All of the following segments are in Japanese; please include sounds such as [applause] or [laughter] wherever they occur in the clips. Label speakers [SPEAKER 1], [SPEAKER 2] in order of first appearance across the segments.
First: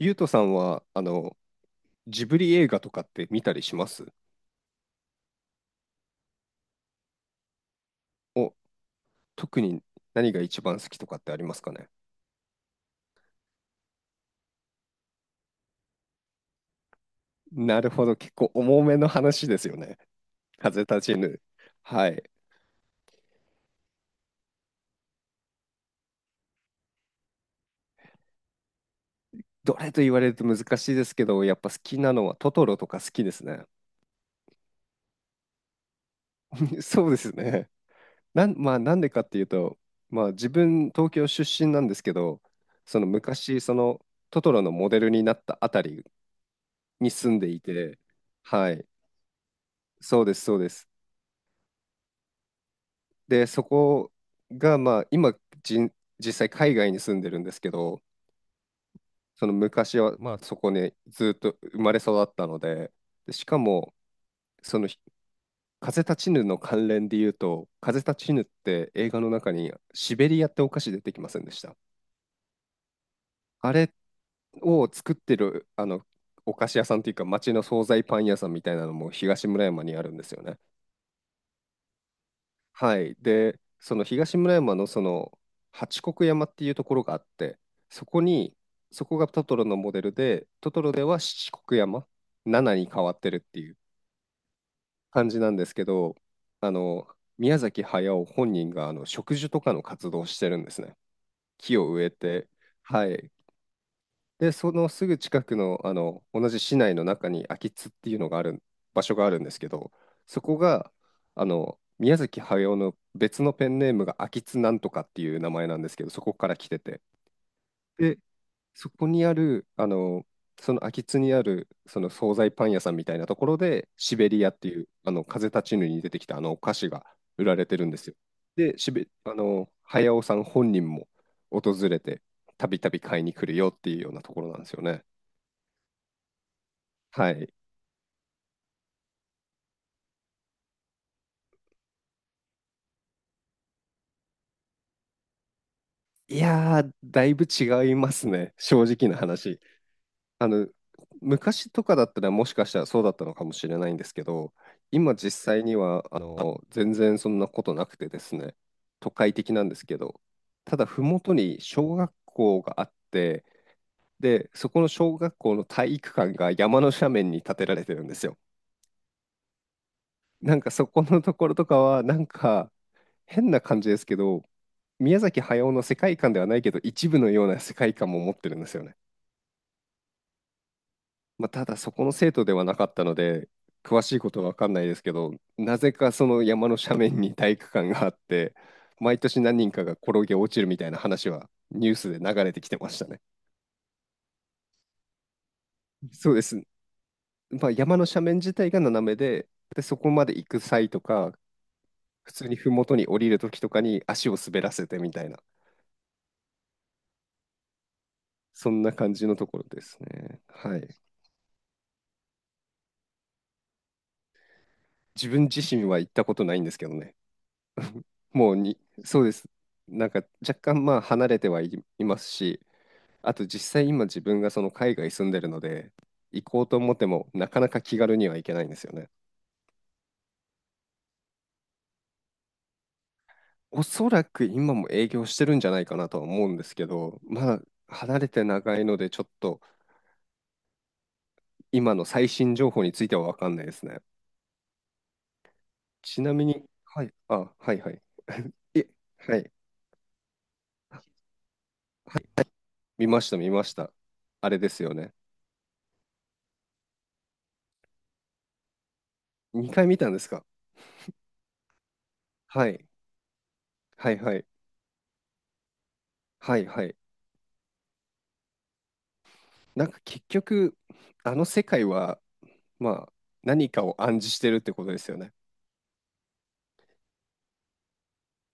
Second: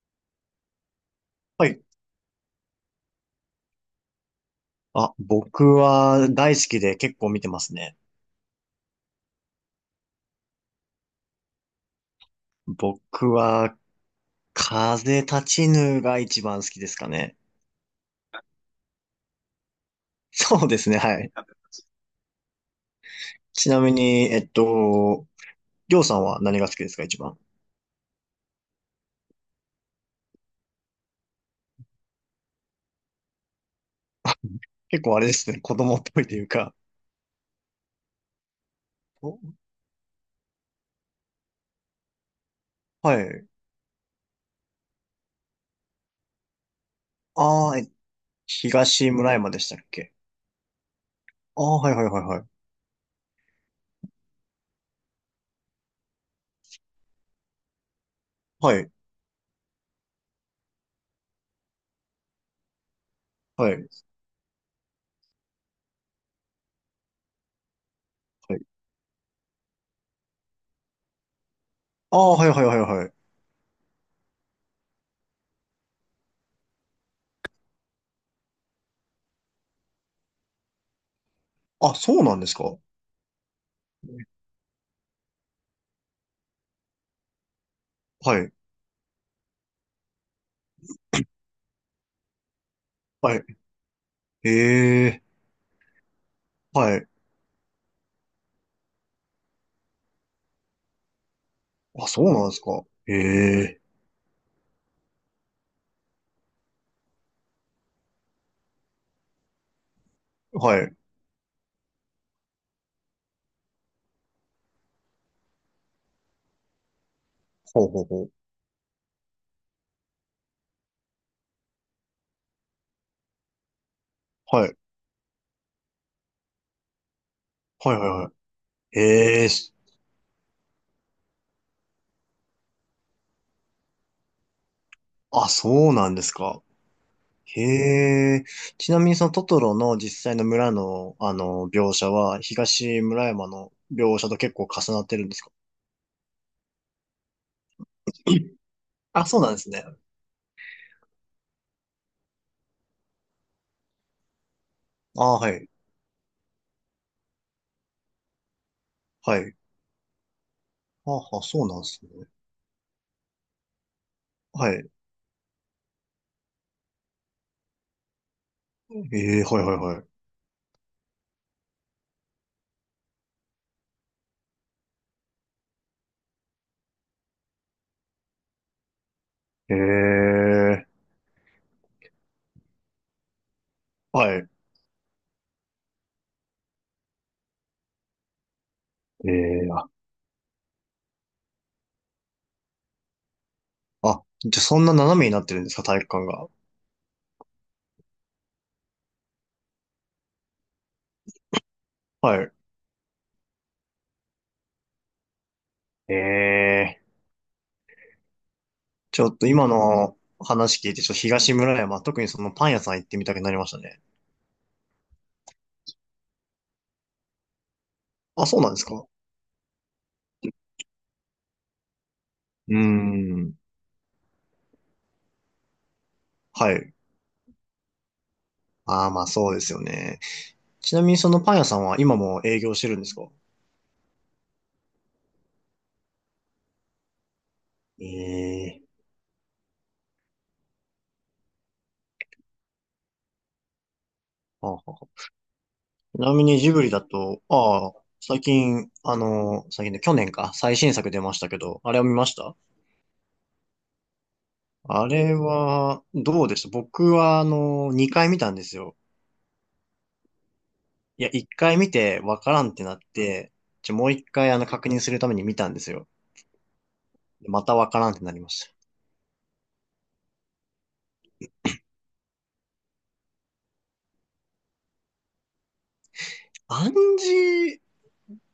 [SPEAKER 1] ゆうとさんは、
[SPEAKER 2] はい。
[SPEAKER 1] ジブリ映画とかって見たりします？
[SPEAKER 2] あ、僕は大好きで結構見てますね。
[SPEAKER 1] お、特に何が一番好きとかってありますかね？
[SPEAKER 2] 僕は、風立ちぬが一番好きですかね。
[SPEAKER 1] なるほど、結構重めの話ですよね。
[SPEAKER 2] そうで
[SPEAKER 1] 風
[SPEAKER 2] すね、
[SPEAKER 1] 立ち
[SPEAKER 2] はい。
[SPEAKER 1] ぬ。はい。
[SPEAKER 2] ちなみに、りょうさんは何が好きですか、一番。
[SPEAKER 1] どれと言われると難しいですけど、やっぱ好きなのはトトロとか好きですね。
[SPEAKER 2] 結構あれですね、子供っぽいというか。
[SPEAKER 1] [laughs] そうですね。まあ、なんでかって
[SPEAKER 2] お、
[SPEAKER 1] いうと、まあ、自分、東京出身なんですけど、その
[SPEAKER 2] はい。
[SPEAKER 1] 昔、そのトトロのモデルになったあたりに住んでい
[SPEAKER 2] ああ、え、
[SPEAKER 1] て、はい。
[SPEAKER 2] 東村山でしたっけ？
[SPEAKER 1] そうです、そうです。
[SPEAKER 2] ああ、はいはいはいはい。
[SPEAKER 1] で、そこが、まあ、今じん、実際海外に住んでるんですけど、
[SPEAKER 2] はい、
[SPEAKER 1] その昔は、まあ、そこにずっと生まれ育ったので、で、しか
[SPEAKER 2] はい、
[SPEAKER 1] も、その風立ちぬの関連で言うと、風立ちぬっ
[SPEAKER 2] はい。
[SPEAKER 1] て映画の中にシベリアってお菓子出てきませんでした？
[SPEAKER 2] ああ、はいはいはいはい。
[SPEAKER 1] あれを作ってる、お菓子屋さんというか、町の惣菜パン屋さんみたいなのも東村山にあるんですよね。
[SPEAKER 2] あ、そうなんですか。
[SPEAKER 1] はい。で、その東村山のその八国山っていうところがあって、そこ
[SPEAKER 2] はい、
[SPEAKER 1] に、そこがトトロのモデルで、トトロでは七国山、七に変わって
[SPEAKER 2] は
[SPEAKER 1] るっ
[SPEAKER 2] い。
[SPEAKER 1] ていう
[SPEAKER 2] ええ、
[SPEAKER 1] 感じなんですけど、あ
[SPEAKER 2] は
[SPEAKER 1] の、
[SPEAKER 2] い。
[SPEAKER 1] 宮崎駿本人があの植樹とかの活動をしてるんですね。木を植
[SPEAKER 2] あ、
[SPEAKER 1] え
[SPEAKER 2] そうな
[SPEAKER 1] て、
[SPEAKER 2] んですか。
[SPEAKER 1] は
[SPEAKER 2] え
[SPEAKER 1] い。
[SPEAKER 2] え、
[SPEAKER 1] で、そのすぐ近くの、あの同じ市内の中に秋津っていうのがある場所があるんですけど、そこ
[SPEAKER 2] は
[SPEAKER 1] が
[SPEAKER 2] い。
[SPEAKER 1] あの宮崎駿の別のペンネームが秋津なんとかっていう名前なんですけど、そこから来てて、
[SPEAKER 2] ほうほう
[SPEAKER 1] で、
[SPEAKER 2] ほう。
[SPEAKER 1] そこにある、あのその秋津にあるその惣菜パン屋さんみたいなところで、シベリアっ
[SPEAKER 2] は
[SPEAKER 1] て
[SPEAKER 2] い。
[SPEAKER 1] いうあの風立ちぬに出てきたあのお菓子が売られてるん
[SPEAKER 2] は
[SPEAKER 1] で
[SPEAKER 2] いは
[SPEAKER 1] す
[SPEAKER 2] い
[SPEAKER 1] よ。
[SPEAKER 2] は
[SPEAKER 1] で、
[SPEAKER 2] い。
[SPEAKER 1] あ
[SPEAKER 2] ええ、
[SPEAKER 1] の
[SPEAKER 2] す、
[SPEAKER 1] 駿さん本人も訪れて、たびたび買いに来るよっていうようなところなんですよね。
[SPEAKER 2] あ、そうなんですか。
[SPEAKER 1] はい。
[SPEAKER 2] へえ。ちなみにそのトトロの実際の村の、描写は、東村山の描写と結構重なってるんですか？
[SPEAKER 1] いやー、だいぶ違います
[SPEAKER 2] う
[SPEAKER 1] ね。
[SPEAKER 2] ん。
[SPEAKER 1] 正直
[SPEAKER 2] [coughs]
[SPEAKER 1] な
[SPEAKER 2] あ、そうなんで
[SPEAKER 1] 話。
[SPEAKER 2] すね。
[SPEAKER 1] あの、昔とかだったらもしかしたらそうだったのかもしれないんですけど、今実
[SPEAKER 2] あ、は
[SPEAKER 1] 際
[SPEAKER 2] い。
[SPEAKER 1] には、全然そんなことなくてですね、都会
[SPEAKER 2] は
[SPEAKER 1] 的
[SPEAKER 2] い。
[SPEAKER 1] なんですけど、ただ、ふ
[SPEAKER 2] あ、
[SPEAKER 1] もと
[SPEAKER 2] あ、
[SPEAKER 1] に
[SPEAKER 2] そうなんで
[SPEAKER 1] 小
[SPEAKER 2] す
[SPEAKER 1] 学
[SPEAKER 2] ね。
[SPEAKER 1] 校があって、で、
[SPEAKER 2] は
[SPEAKER 1] そこの
[SPEAKER 2] い。
[SPEAKER 1] 小学校の体育館が山の斜面に建てられてるんですよ。
[SPEAKER 2] ええ、はいはいはい。
[SPEAKER 1] なんかそこのところとかは、なんか変な感じですけど、宮崎駿の世界観ではないけど、一部のような世界観も持ってるんですよね。
[SPEAKER 2] ええ、
[SPEAKER 1] まあ、ただそこの生徒ではなかったので、詳しいこ
[SPEAKER 2] は
[SPEAKER 1] と
[SPEAKER 2] い。
[SPEAKER 1] は分かんないですけど、なぜかその山の斜面に体育館があって、毎
[SPEAKER 2] え
[SPEAKER 1] 年何
[SPEAKER 2] え、
[SPEAKER 1] 人か
[SPEAKER 2] あ、
[SPEAKER 1] が転げ落ちるみたいな話はニュースで流れてきてましたね。
[SPEAKER 2] あ、じゃあそんな斜めになってるんですか、体育館
[SPEAKER 1] そうで
[SPEAKER 2] が。
[SPEAKER 1] す。まあ、山の斜面自体が斜めで、で、そこまで行く際とか、普
[SPEAKER 2] は
[SPEAKER 1] 通
[SPEAKER 2] い。
[SPEAKER 1] に麓に降りる時とかに足を滑らせてみたいな、
[SPEAKER 2] ええ。
[SPEAKER 1] そんな感
[SPEAKER 2] ち
[SPEAKER 1] じ
[SPEAKER 2] ょ
[SPEAKER 1] の
[SPEAKER 2] っと
[SPEAKER 1] ところ
[SPEAKER 2] 今
[SPEAKER 1] です
[SPEAKER 2] の
[SPEAKER 1] ね。は
[SPEAKER 2] 話
[SPEAKER 1] い。
[SPEAKER 2] 聞いて、ちょっと東村山、特にそのパン屋さん行ってみたくなりましたね。
[SPEAKER 1] 自分自身は行ったことないんですけどね。
[SPEAKER 2] あ、
[SPEAKER 1] もう
[SPEAKER 2] そうなんで
[SPEAKER 1] に、
[SPEAKER 2] すか？
[SPEAKER 1] そうです。なんか若干まあ離れてはい、いますし、
[SPEAKER 2] うー
[SPEAKER 1] あと
[SPEAKER 2] ん。
[SPEAKER 1] 実際今自分がその海外住んでるので、行こう
[SPEAKER 2] は
[SPEAKER 1] と思
[SPEAKER 2] い。
[SPEAKER 1] ってもなかなか気軽には行けないんですよ
[SPEAKER 2] ああ、
[SPEAKER 1] ね。
[SPEAKER 2] まあそうですよね。ちなみにそのパン屋さんは今も営業してるんですか？
[SPEAKER 1] おそらく今も営業してるんじゃないかなとは思うんですけど、まあ離れて長
[SPEAKER 2] ええ
[SPEAKER 1] いのでちょっと今の最新情報については分かんないですね。
[SPEAKER 2] ー、はあはあ。ち
[SPEAKER 1] ち
[SPEAKER 2] な
[SPEAKER 1] な
[SPEAKER 2] み
[SPEAKER 1] み
[SPEAKER 2] に
[SPEAKER 1] に、
[SPEAKER 2] ジブリだ
[SPEAKER 1] はい、
[SPEAKER 2] と、
[SPEAKER 1] あ、はい
[SPEAKER 2] あ
[SPEAKER 1] は
[SPEAKER 2] あ、
[SPEAKER 1] い。
[SPEAKER 2] 最
[SPEAKER 1] [laughs] え、
[SPEAKER 2] 近、
[SPEAKER 1] はい。
[SPEAKER 2] 最近で、去年か、最新作出ましたけど、あれを見
[SPEAKER 1] はい、
[SPEAKER 2] ました？
[SPEAKER 1] 見ました。あれですよ
[SPEAKER 2] あ
[SPEAKER 1] ね。
[SPEAKER 2] れは、どうでした？僕は、2回見たんですよ。
[SPEAKER 1] 2回見たんですか？
[SPEAKER 2] いや、1回見て、わから
[SPEAKER 1] は
[SPEAKER 2] んって
[SPEAKER 1] い、
[SPEAKER 2] なって、ちょ、も
[SPEAKER 1] は
[SPEAKER 2] う
[SPEAKER 1] い、
[SPEAKER 2] 1
[SPEAKER 1] はい、
[SPEAKER 2] 回、確認するために見たんですよ。
[SPEAKER 1] はい。
[SPEAKER 2] またわからんってなりました。
[SPEAKER 1] なんか結局、あの世界は、まあ、何かを暗示してるってことですよね。
[SPEAKER 2] 暗示、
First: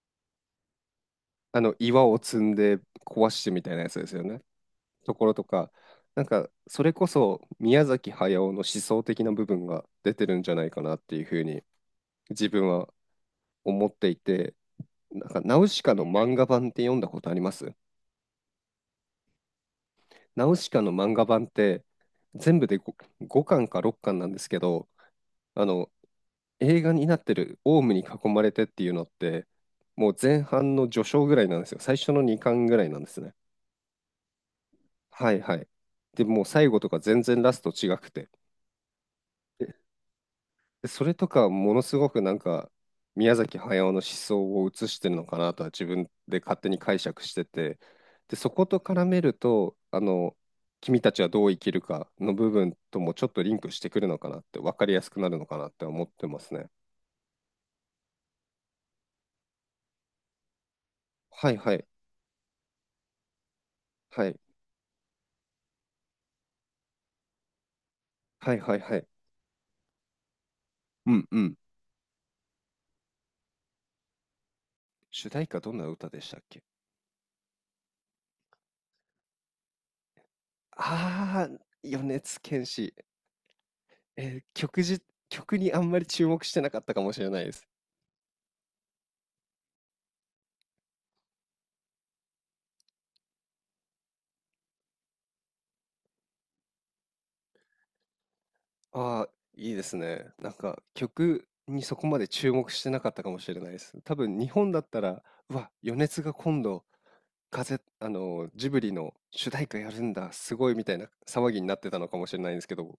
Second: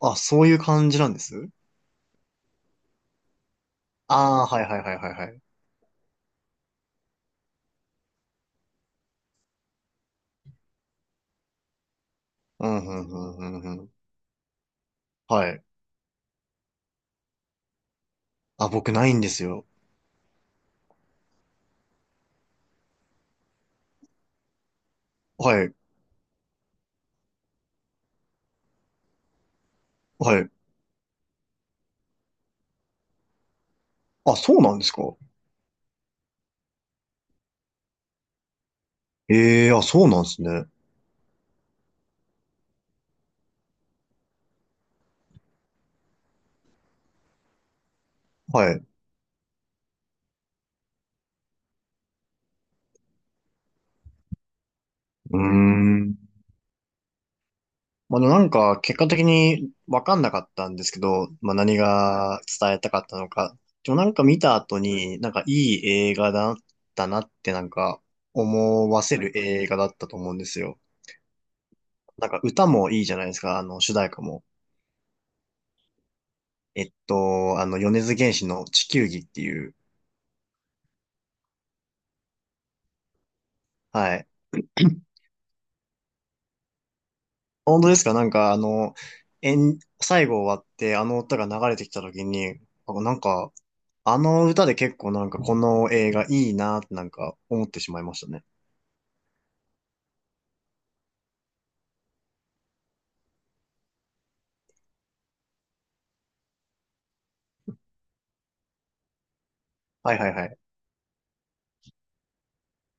[SPEAKER 2] あ、そういう感じなんです？
[SPEAKER 1] あの岩を積んで壊してみたいなやつですよね。
[SPEAKER 2] ああー、はいはいはいは
[SPEAKER 1] と
[SPEAKER 2] い
[SPEAKER 1] ころ
[SPEAKER 2] はい。
[SPEAKER 1] とか、なんかそれこそ宮崎駿の思想的な部分が出てるんじゃないかなっていうふうに自分
[SPEAKER 2] うん、
[SPEAKER 1] は
[SPEAKER 2] うん、うん、うん、う
[SPEAKER 1] 思
[SPEAKER 2] ん。
[SPEAKER 1] っていて、なんか
[SPEAKER 2] は
[SPEAKER 1] ナ
[SPEAKER 2] い。
[SPEAKER 1] ウシカの漫画版って読んだことあります？
[SPEAKER 2] あ、僕ないんですよ。
[SPEAKER 1] ナウシカの漫画版って全部で 5, 巻か6巻なんですけど、
[SPEAKER 2] は
[SPEAKER 1] あ
[SPEAKER 2] い、
[SPEAKER 1] の映画になってるオウムに囲まれてっていうのって、もう
[SPEAKER 2] は
[SPEAKER 1] 前
[SPEAKER 2] い。
[SPEAKER 1] 半の序章ぐらいなんですよ。最初の2巻ぐらいなんですね。
[SPEAKER 2] あ、そうなんですか？
[SPEAKER 1] はいはい。で、もう最後とか全然ラスト違くて。
[SPEAKER 2] ええー、あ、そうなんですね。
[SPEAKER 1] でそれとかものすごくなんか宮崎駿の思想を映してるのかなとは自分で勝手に解釈してて、で、そこ
[SPEAKER 2] はい。
[SPEAKER 1] と
[SPEAKER 2] う
[SPEAKER 1] 絡めると、君たちはどう生きるかの部分ともちょっとリンクしてくるのかなって、分かりやすくな
[SPEAKER 2] ー
[SPEAKER 1] るのかなって思っ
[SPEAKER 2] ん。
[SPEAKER 1] てますね。
[SPEAKER 2] まあ、でもなんか、結果的にわかんなかったんですけど、
[SPEAKER 1] は
[SPEAKER 2] まあ、
[SPEAKER 1] いは
[SPEAKER 2] 何
[SPEAKER 1] い。
[SPEAKER 2] が伝えたかったのか。でもなんか
[SPEAKER 1] は
[SPEAKER 2] 見
[SPEAKER 1] い。
[SPEAKER 2] た後に、なんかいい映画だったなってなんか
[SPEAKER 1] はいはい
[SPEAKER 2] 思
[SPEAKER 1] は
[SPEAKER 2] わ
[SPEAKER 1] い。
[SPEAKER 2] せる映画だったと思うんですよ。
[SPEAKER 1] うんうん。
[SPEAKER 2] なんか歌もいいじゃないですか、主題歌も。
[SPEAKER 1] 主題歌どんな歌でしたっけ？
[SPEAKER 2] 米津玄師の地球儀っていう。
[SPEAKER 1] ああー、米津玄師。
[SPEAKER 2] はい。
[SPEAKER 1] えー曲じ曲にあんまり注目してなかったかもしれないです。
[SPEAKER 2] 本当ですか？なんか、えん、最後終わって、あの歌が流れてきた時に、あ、なんか、あの歌で結構なんかこの映画いいなってなんか思ってしまいましたね。
[SPEAKER 1] ああ、いいですね。なんか、曲にそこまで注目してなかったかもしれないです。多分日本だったら、うわ、米津が今度、風あの、ジブリの主題歌やるん
[SPEAKER 2] はいは
[SPEAKER 1] だ、
[SPEAKER 2] いは
[SPEAKER 1] す
[SPEAKER 2] い。
[SPEAKER 1] ごいみたいな騒ぎになってたのかもしれないんですけど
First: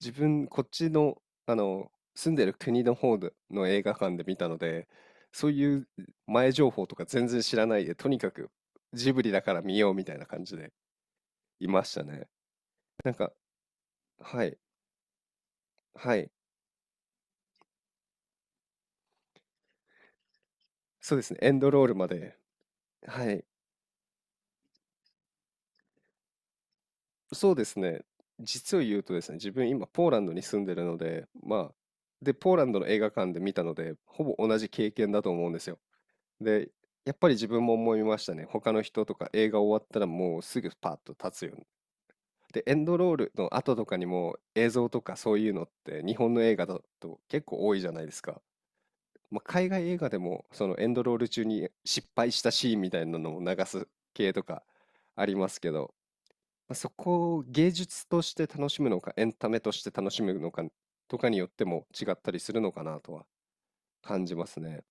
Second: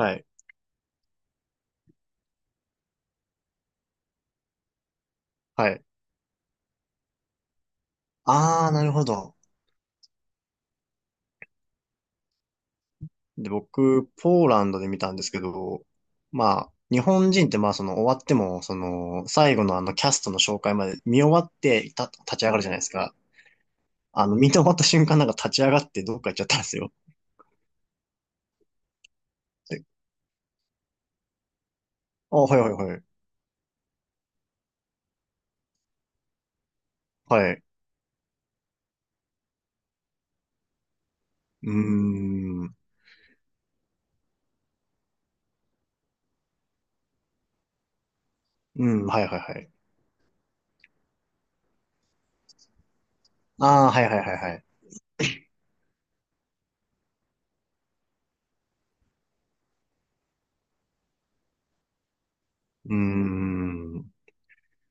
[SPEAKER 1] 自
[SPEAKER 2] い。
[SPEAKER 1] 分こっちの、住んでる国の方での映画館で見たので、そう
[SPEAKER 2] は
[SPEAKER 1] い
[SPEAKER 2] い。
[SPEAKER 1] う前情報とか全然知らないで、とにかく
[SPEAKER 2] あー、なるほ
[SPEAKER 1] ジブリ
[SPEAKER 2] ど。
[SPEAKER 1] だから見ようみたいな感じでいましたね。なんか、
[SPEAKER 2] で、僕、ポ
[SPEAKER 1] は
[SPEAKER 2] ー
[SPEAKER 1] い、
[SPEAKER 2] ランドで見たんですけど、
[SPEAKER 1] はい、
[SPEAKER 2] まあ、日本人ってまあ、その終わっても、その、最後のあのキャストの紹介まで
[SPEAKER 1] そう
[SPEAKER 2] 見
[SPEAKER 1] で
[SPEAKER 2] 終
[SPEAKER 1] すね、
[SPEAKER 2] わ
[SPEAKER 1] エ
[SPEAKER 2] っ
[SPEAKER 1] ンドロー
[SPEAKER 2] て
[SPEAKER 1] ル
[SPEAKER 2] た
[SPEAKER 1] ま
[SPEAKER 2] 立
[SPEAKER 1] で。
[SPEAKER 2] ち上がるじゃないですか。
[SPEAKER 1] はい、
[SPEAKER 2] 見て終わった瞬間なんか立ち上がってどっか行っちゃったんですよ。
[SPEAKER 1] そうですね、実を言うとですね、自分
[SPEAKER 2] で、
[SPEAKER 1] 今ポーランドに住んでるので、まあ、で、
[SPEAKER 2] あ、
[SPEAKER 1] ポー
[SPEAKER 2] はい
[SPEAKER 1] ラ
[SPEAKER 2] は
[SPEAKER 1] ン
[SPEAKER 2] い
[SPEAKER 1] ドの
[SPEAKER 2] は
[SPEAKER 1] 映
[SPEAKER 2] い。
[SPEAKER 1] 画館で見たので、ほぼ同じ経験だと思うんですよ。で、やっぱり自
[SPEAKER 2] はい。
[SPEAKER 1] 分も思いましたね。他の人とか映画終わったらもうすぐパッと立つように。
[SPEAKER 2] う
[SPEAKER 1] で、
[SPEAKER 2] ー
[SPEAKER 1] エ
[SPEAKER 2] ん。
[SPEAKER 1] ンドロールの後とかにも映像とかそういうのって日本の映画だと結構多いじゃないですか。
[SPEAKER 2] うん、はいは
[SPEAKER 1] ま
[SPEAKER 2] い
[SPEAKER 1] あ、
[SPEAKER 2] は
[SPEAKER 1] 海
[SPEAKER 2] い。
[SPEAKER 1] 外映画でもそのエンドロール中に失敗したシーンみたいなのを流
[SPEAKER 2] あ
[SPEAKER 1] す
[SPEAKER 2] あ、はいはい
[SPEAKER 1] 系
[SPEAKER 2] はい
[SPEAKER 1] と
[SPEAKER 2] は
[SPEAKER 1] か
[SPEAKER 2] い。
[SPEAKER 1] ありますけど、まあ、そこを芸術として楽しむのかエンタメとして楽しむのかとかによっても違ったりするのか
[SPEAKER 2] うー
[SPEAKER 1] なとは
[SPEAKER 2] ん。
[SPEAKER 1] 感じますね。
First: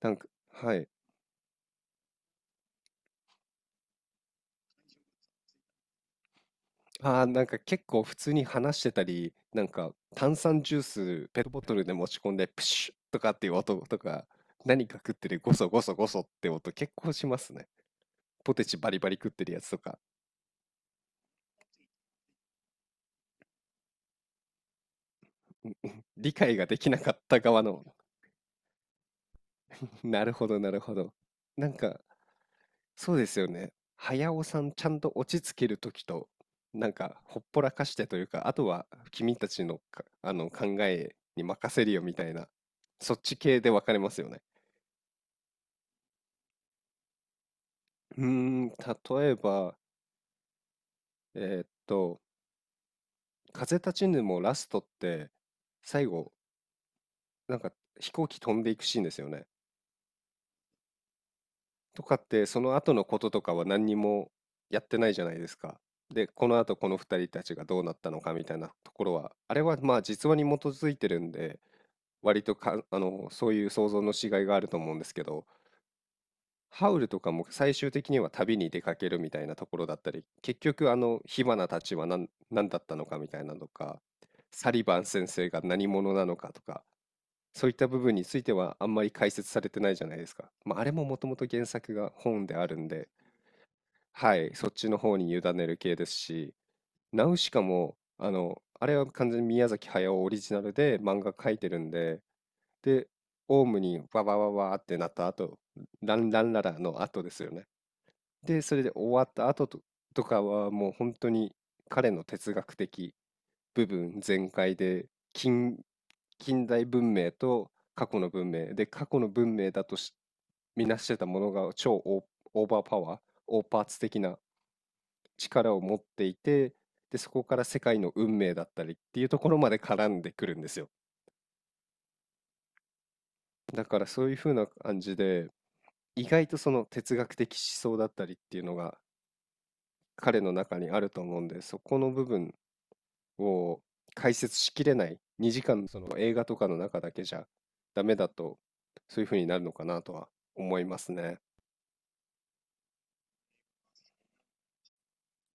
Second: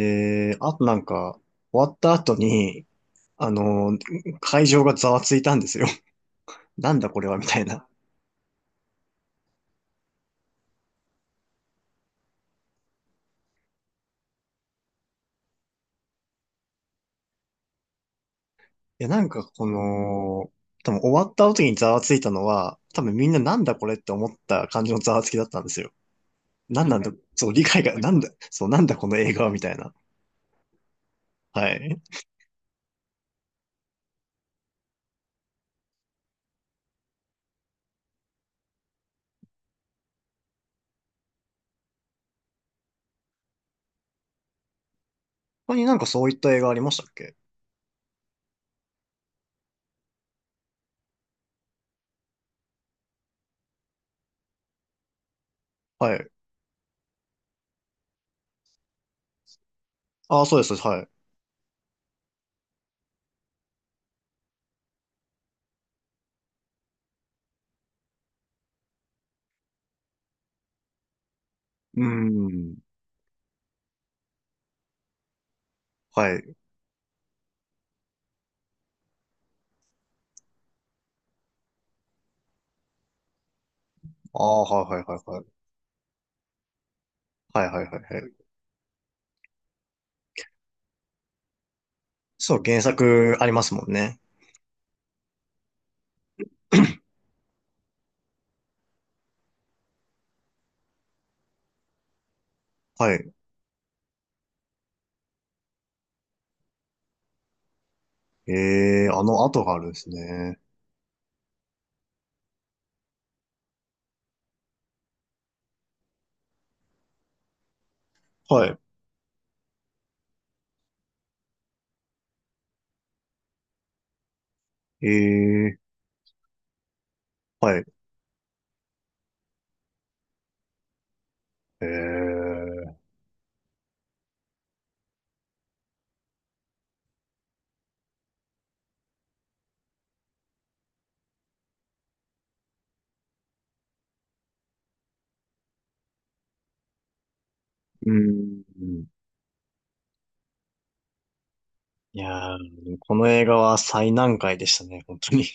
[SPEAKER 1] なんか、
[SPEAKER 2] あ
[SPEAKER 1] は
[SPEAKER 2] と
[SPEAKER 1] い。
[SPEAKER 2] なんか、終わった後に、あの、会場がざわついたんですよ。[laughs] なんだこ
[SPEAKER 1] ああ、
[SPEAKER 2] れは
[SPEAKER 1] な
[SPEAKER 2] み
[SPEAKER 1] んか
[SPEAKER 2] たい
[SPEAKER 1] 結
[SPEAKER 2] な。
[SPEAKER 1] 構普通に話してたり、なんか炭酸ジュースペットボトルで持ち込んでプシュッとかっていう音とか、何か食ってるゴソゴソゴソって音結構しますね。ポテチバリ
[SPEAKER 2] いや、
[SPEAKER 1] バリ
[SPEAKER 2] な
[SPEAKER 1] 食
[SPEAKER 2] ん
[SPEAKER 1] っ
[SPEAKER 2] か
[SPEAKER 1] てるや
[SPEAKER 2] こ
[SPEAKER 1] つとか、
[SPEAKER 2] の、多分終わった後にざわついたのは、多分みんななんだこれって思った感じのざわつきだったんですよ。
[SPEAKER 1] 理解がで
[SPEAKER 2] なん
[SPEAKER 1] きな
[SPEAKER 2] なんだ、
[SPEAKER 1] かった
[SPEAKER 2] そう、
[SPEAKER 1] 側
[SPEAKER 2] 理解
[SPEAKER 1] の、
[SPEAKER 2] が、なんだ、そう、なんだこの映画はみたいな。
[SPEAKER 1] [laughs] なるほどなるほど。
[SPEAKER 2] は
[SPEAKER 1] なんか
[SPEAKER 2] い。
[SPEAKER 1] そうですよね。早尾さんちゃんと落ち着ける時と、なんかほっぽらかしてというか、あとは君たちのか、あの考えに任せるよみたいな、そっち系で分かれますよね。
[SPEAKER 2] 他になんかそういった映画ありましたっけ？
[SPEAKER 1] うーん、例えば、えーっと、風立ちぬもラストって、最
[SPEAKER 2] はい。
[SPEAKER 1] 後、なんか飛行機飛んでいくシーンですよね。
[SPEAKER 2] ああ、そうです、はい。
[SPEAKER 1] とかって、その後のこととかは何にもやってないじゃないですか。で、この後この二人たちがどうなったのかみたいなところは、あれはまあ実話に基づいてるんで、
[SPEAKER 2] うー
[SPEAKER 1] 割と
[SPEAKER 2] ん。
[SPEAKER 1] か、そういう想像のしがいがあると思うんですけど、
[SPEAKER 2] はい。
[SPEAKER 1] ハウルとかも最終的には旅に出かけるみたいなところだったり、結局あの火花たちは何だったのかみたいなのとか、
[SPEAKER 2] ああ、
[SPEAKER 1] サ
[SPEAKER 2] は
[SPEAKER 1] リバ
[SPEAKER 2] いはい
[SPEAKER 1] ン
[SPEAKER 2] はい
[SPEAKER 1] 先
[SPEAKER 2] はい。
[SPEAKER 1] 生が何者なのかとか、
[SPEAKER 2] は
[SPEAKER 1] そ
[SPEAKER 2] い
[SPEAKER 1] ういっ
[SPEAKER 2] はい
[SPEAKER 1] た
[SPEAKER 2] は
[SPEAKER 1] 部
[SPEAKER 2] い
[SPEAKER 1] 分に
[SPEAKER 2] は
[SPEAKER 1] つ
[SPEAKER 2] い。
[SPEAKER 1] いてはあんまり解説されてないじゃないですか。まあ、あれももともと原作が本で
[SPEAKER 2] そう、
[SPEAKER 1] ある
[SPEAKER 2] 原
[SPEAKER 1] んで、
[SPEAKER 2] 作ありますもんね。
[SPEAKER 1] はい、そっちの方に委ねる系ですし、
[SPEAKER 2] [clears throat]
[SPEAKER 1] ナウシカも、あれは完全に宮崎駿オリジナルで漫画描いてるんで、で、
[SPEAKER 2] はい。
[SPEAKER 1] オウムにわわわわってなった後、ランランララの後ですよね。で、それで
[SPEAKER 2] ええ、
[SPEAKER 1] 終
[SPEAKER 2] あ
[SPEAKER 1] わっ
[SPEAKER 2] の
[SPEAKER 1] た
[SPEAKER 2] 後
[SPEAKER 1] 後
[SPEAKER 2] があ
[SPEAKER 1] と、
[SPEAKER 2] るんです
[SPEAKER 1] とか
[SPEAKER 2] ね。
[SPEAKER 1] はもう本当に彼の哲学的部分全開で近、近代文明と過去の文
[SPEAKER 2] は
[SPEAKER 1] 明
[SPEAKER 2] い。
[SPEAKER 1] で過去の文明だとしみなしてたものが超オー、オーバーパワー、オーパーツ的な力
[SPEAKER 2] ええ、
[SPEAKER 1] を持っていて、で、そこから
[SPEAKER 2] は
[SPEAKER 1] 世
[SPEAKER 2] い。
[SPEAKER 1] 界の運命だったりっていうところまで絡んでくるんですよ。
[SPEAKER 2] ええ、
[SPEAKER 1] だからそういう風な感じで、意外とその哲学的思想だったりっていうのが彼の中にあると思うんで、そこの部分を解説しきれない2時間その映画とかの中だけじゃダ
[SPEAKER 2] う
[SPEAKER 1] メだと
[SPEAKER 2] ーん。
[SPEAKER 1] そういう風になるのかなとは思いますね。
[SPEAKER 2] いやー、この映画は最難解でしたね、本当に。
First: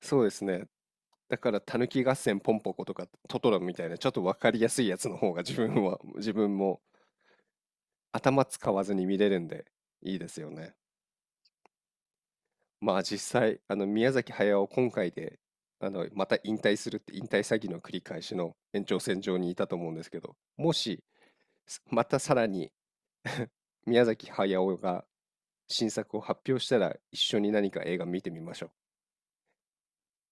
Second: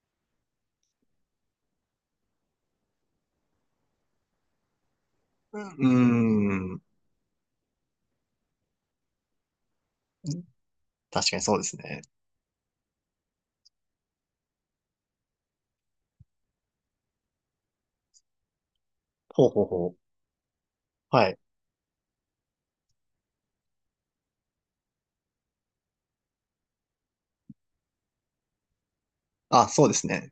[SPEAKER 1] そうですね。だから「たぬき合戦ポンポコ」とか「トトロ」みたいなちょっと分かりやすいやつの方が
[SPEAKER 2] [laughs] うー
[SPEAKER 1] 自分も
[SPEAKER 2] ん。
[SPEAKER 1] 頭使わずに見れるんでいいですよね。
[SPEAKER 2] 確かにそうですね。
[SPEAKER 1] まあ実際あの宮崎駿今回であのまた引退するって引退詐欺の繰り返しの延長線上
[SPEAKER 2] ほう
[SPEAKER 1] にい
[SPEAKER 2] ほう
[SPEAKER 1] たと
[SPEAKER 2] ほ
[SPEAKER 1] 思うん
[SPEAKER 2] う。
[SPEAKER 1] ですけどもし
[SPEAKER 2] はい。
[SPEAKER 1] またさらに [laughs] 宮崎駿が新作を発表したら一緒に何か映画見てみましょう
[SPEAKER 2] あ、そうですね。